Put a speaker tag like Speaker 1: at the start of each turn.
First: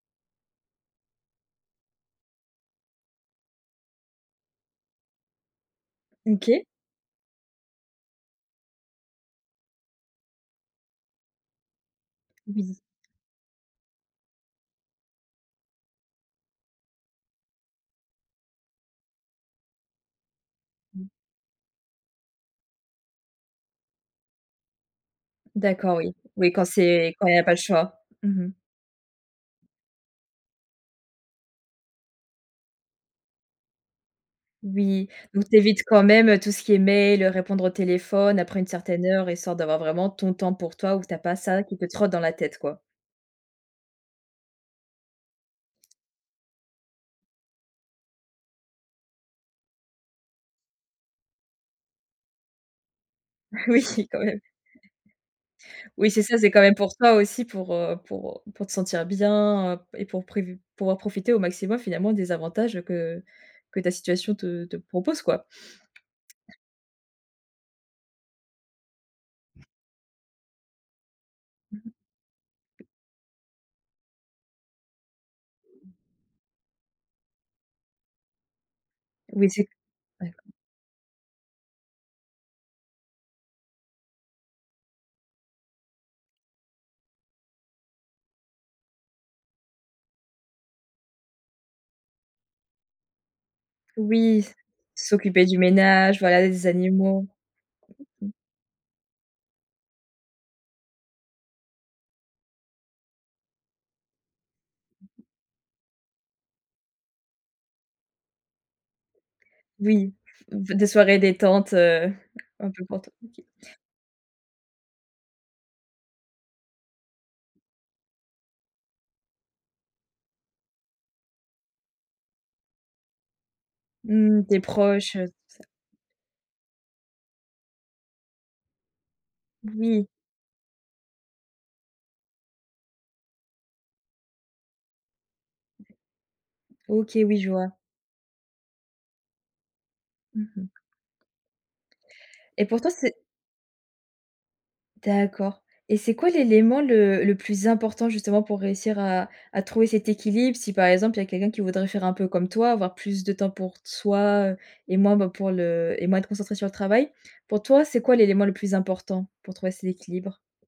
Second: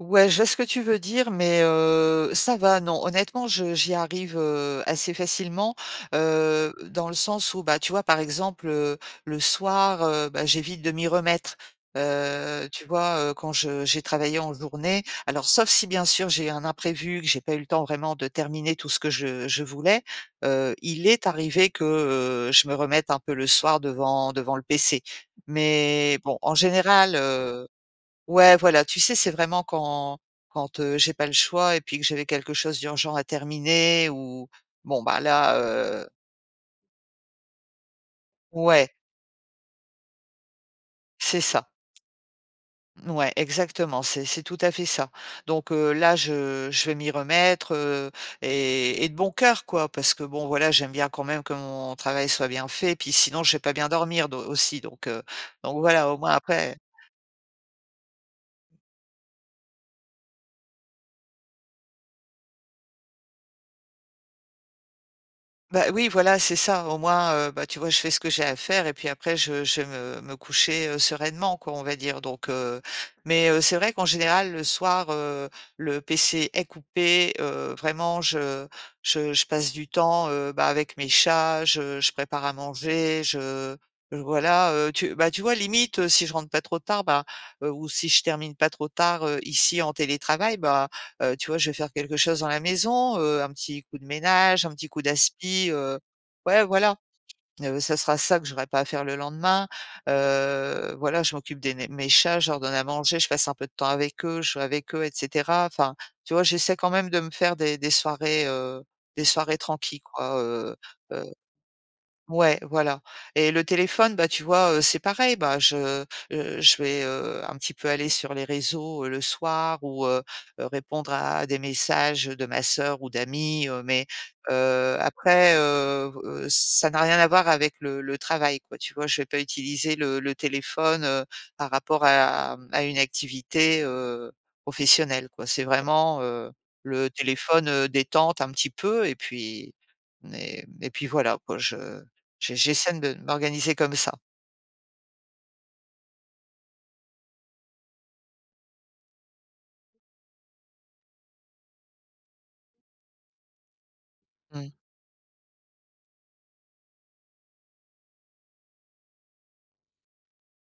Speaker 1: Ouais, je vois ce que tu veux dire, mais heu, ça va, non. Honnêtement, je j'y arrive, heu, assez facilement,
Speaker 2: OK.
Speaker 1: heu, dans le sens où bah, tu vois? Par exemple, heu, le soir, heu, bah, j'évite de m'y remettre. Heu,
Speaker 2: Oui.
Speaker 1: tu vois? Heu, quand je j'ai travaillé en journée alors sauf si bien sûr j'ai un imprévu, que j'ai pas eu le temps vraiment de terminer tout ce que je je voulais. Heu,
Speaker 2: Mmh.
Speaker 1: il est arrivé que, heu, je me remette un peu le soir devant devant le PC
Speaker 2: D'accord oui.
Speaker 1: mais bon,
Speaker 2: Oui
Speaker 1: en
Speaker 2: quand c'est
Speaker 1: général,
Speaker 2: quand il y a pas le
Speaker 1: heu
Speaker 2: choix. Mmh mh.
Speaker 1: ouais voilà, tu sais? C'est vraiment quand quand, heu, j'ai pas le choix et puis que j'avais quelque chose d'urgent à terminer où bon
Speaker 2: Oui
Speaker 1: ben
Speaker 2: donc tu
Speaker 1: là,
Speaker 2: évites quand
Speaker 1: heu
Speaker 2: même, heu, tout ce qui est mail, heu, répondre au téléphone après une
Speaker 1: Ouais.
Speaker 2: certaine heure. Histoire d'avoir vraiment ton temps pour toi ou que tu as pas
Speaker 1: C'est
Speaker 2: ça
Speaker 1: ça.
Speaker 2: qui te trotte dans la tête, quoi?
Speaker 1: Ouais, exactement, c'est c'est tout à fait ça donc heu, là, je je vais m'y remettre, heu, et et de bon cœur quoi parce que bon, voilà, j'aime bien quand même que mon travail soit bien fait. Puis sinon, je vais pas
Speaker 2: Oui,
Speaker 1: bien
Speaker 2: quand
Speaker 1: dormir d
Speaker 2: même.
Speaker 1: aussi donc heu donc voilà,
Speaker 2: Oui
Speaker 1: au
Speaker 2: c'est
Speaker 1: moins
Speaker 2: ça, c'est quand même
Speaker 1: après
Speaker 2: pour toi aussi pour, heu, pour, heu, pour te sentir bien, heu, et pour prévu pour en profiter au maximum finalement, des avantages, heu, que que ta situation te te propose, quoi?
Speaker 1: Bah, oui, voilà, c'est ça. Au moins, heu, bah, tu vois? Je fais ce que j'ai à faire et puis après, je je vais me me coucher, heu, sereinement quoi,
Speaker 2: Mmh
Speaker 1: on va dire, donc heu
Speaker 2: mh.
Speaker 1: mais heu, c'est vrai qu'en général, le soir, heu, le PC est coupé, heu, vraiment, je je je
Speaker 2: Oui, si b
Speaker 1: passe du temps,
Speaker 2: d'accord.
Speaker 1: heu, bah, avec mes chats. Je je prépare à manger, je voilà, heu, tu bah, tu vois? Limite, heu, si je rentre pas trop tard, ben, ou heu, si je termine pas trop tard, heu, ici en télétravail, bah, heu, tu vois? Je vais faire quelque chose dans la maison. Heu, un petit coup de
Speaker 2: Oui s
Speaker 1: ménage, un petit coup
Speaker 2: s'occuper du
Speaker 1: d'aspi heu,
Speaker 2: ménage, voilà
Speaker 1: ouais,
Speaker 2: les
Speaker 1: voilà.
Speaker 2: animaux.
Speaker 1: Heu, ce sera
Speaker 2: Mmh.
Speaker 1: ça que j'aurais pas à faire le lendemain. Heu, voilà, je m'occupe des né mes chats, je leur donne à manger, je passe un peu de temps avec eux, je joue avec eux et cetera. Enfin, tu vois? J'essaie quand même de me faire des des soirées, heu, des soirées tranquilles
Speaker 2: Oui,
Speaker 1: quoi,
Speaker 2: b
Speaker 1: heu,
Speaker 2: des soirées
Speaker 1: heu
Speaker 2: détentes, heu,
Speaker 1: ouais,
Speaker 2: un peu pour
Speaker 1: voilà
Speaker 2: toi, OK.
Speaker 1: et le téléphone, bah, tu vois? Heu, c'est pareil. Bah, je, heu, je vais, heu, un petit peu aller sur les réseaux, heu, le soir ou heu, heu, répondre à des messages, heu, de ma sœur ou d'amis, heu, mais
Speaker 2: Mmh, tes
Speaker 1: heu,
Speaker 2: proches, heu, tout
Speaker 1: après,
Speaker 2: ça.
Speaker 1: heu, b heu, ça n'a rien à voir avec le le travail quoi. Tu vois? Je vais pas utiliser
Speaker 2: Oui.
Speaker 1: le le téléphone, heu, par rapport à mmh, à une activité, heu, professionnelle quoi. C'est vraiment, heu, le
Speaker 2: OK, oui, je
Speaker 1: téléphone,
Speaker 2: vois.
Speaker 1: heu, détente un petit peu et puis
Speaker 2: Mmh mh.
Speaker 1: mais et puis voilà, quoi, je j
Speaker 2: Et pour toi
Speaker 1: j'essaye
Speaker 2: c'est
Speaker 1: de m'organiser comme ça.
Speaker 2: D'accord et c'est quoi l'élément le le plus important justement pour réussir à à trouver cet équilibre? Si par exemple il y a quelqu'un qui voudrait faire un peu comme toi, avoir plus de temps pour t soi, heu,
Speaker 1: Mmh.
Speaker 2: et moins ben, pour le et moins être concentré sur le travail. Pour toi, c'est quoi l'élément le plus important pour trouver cet équilibre?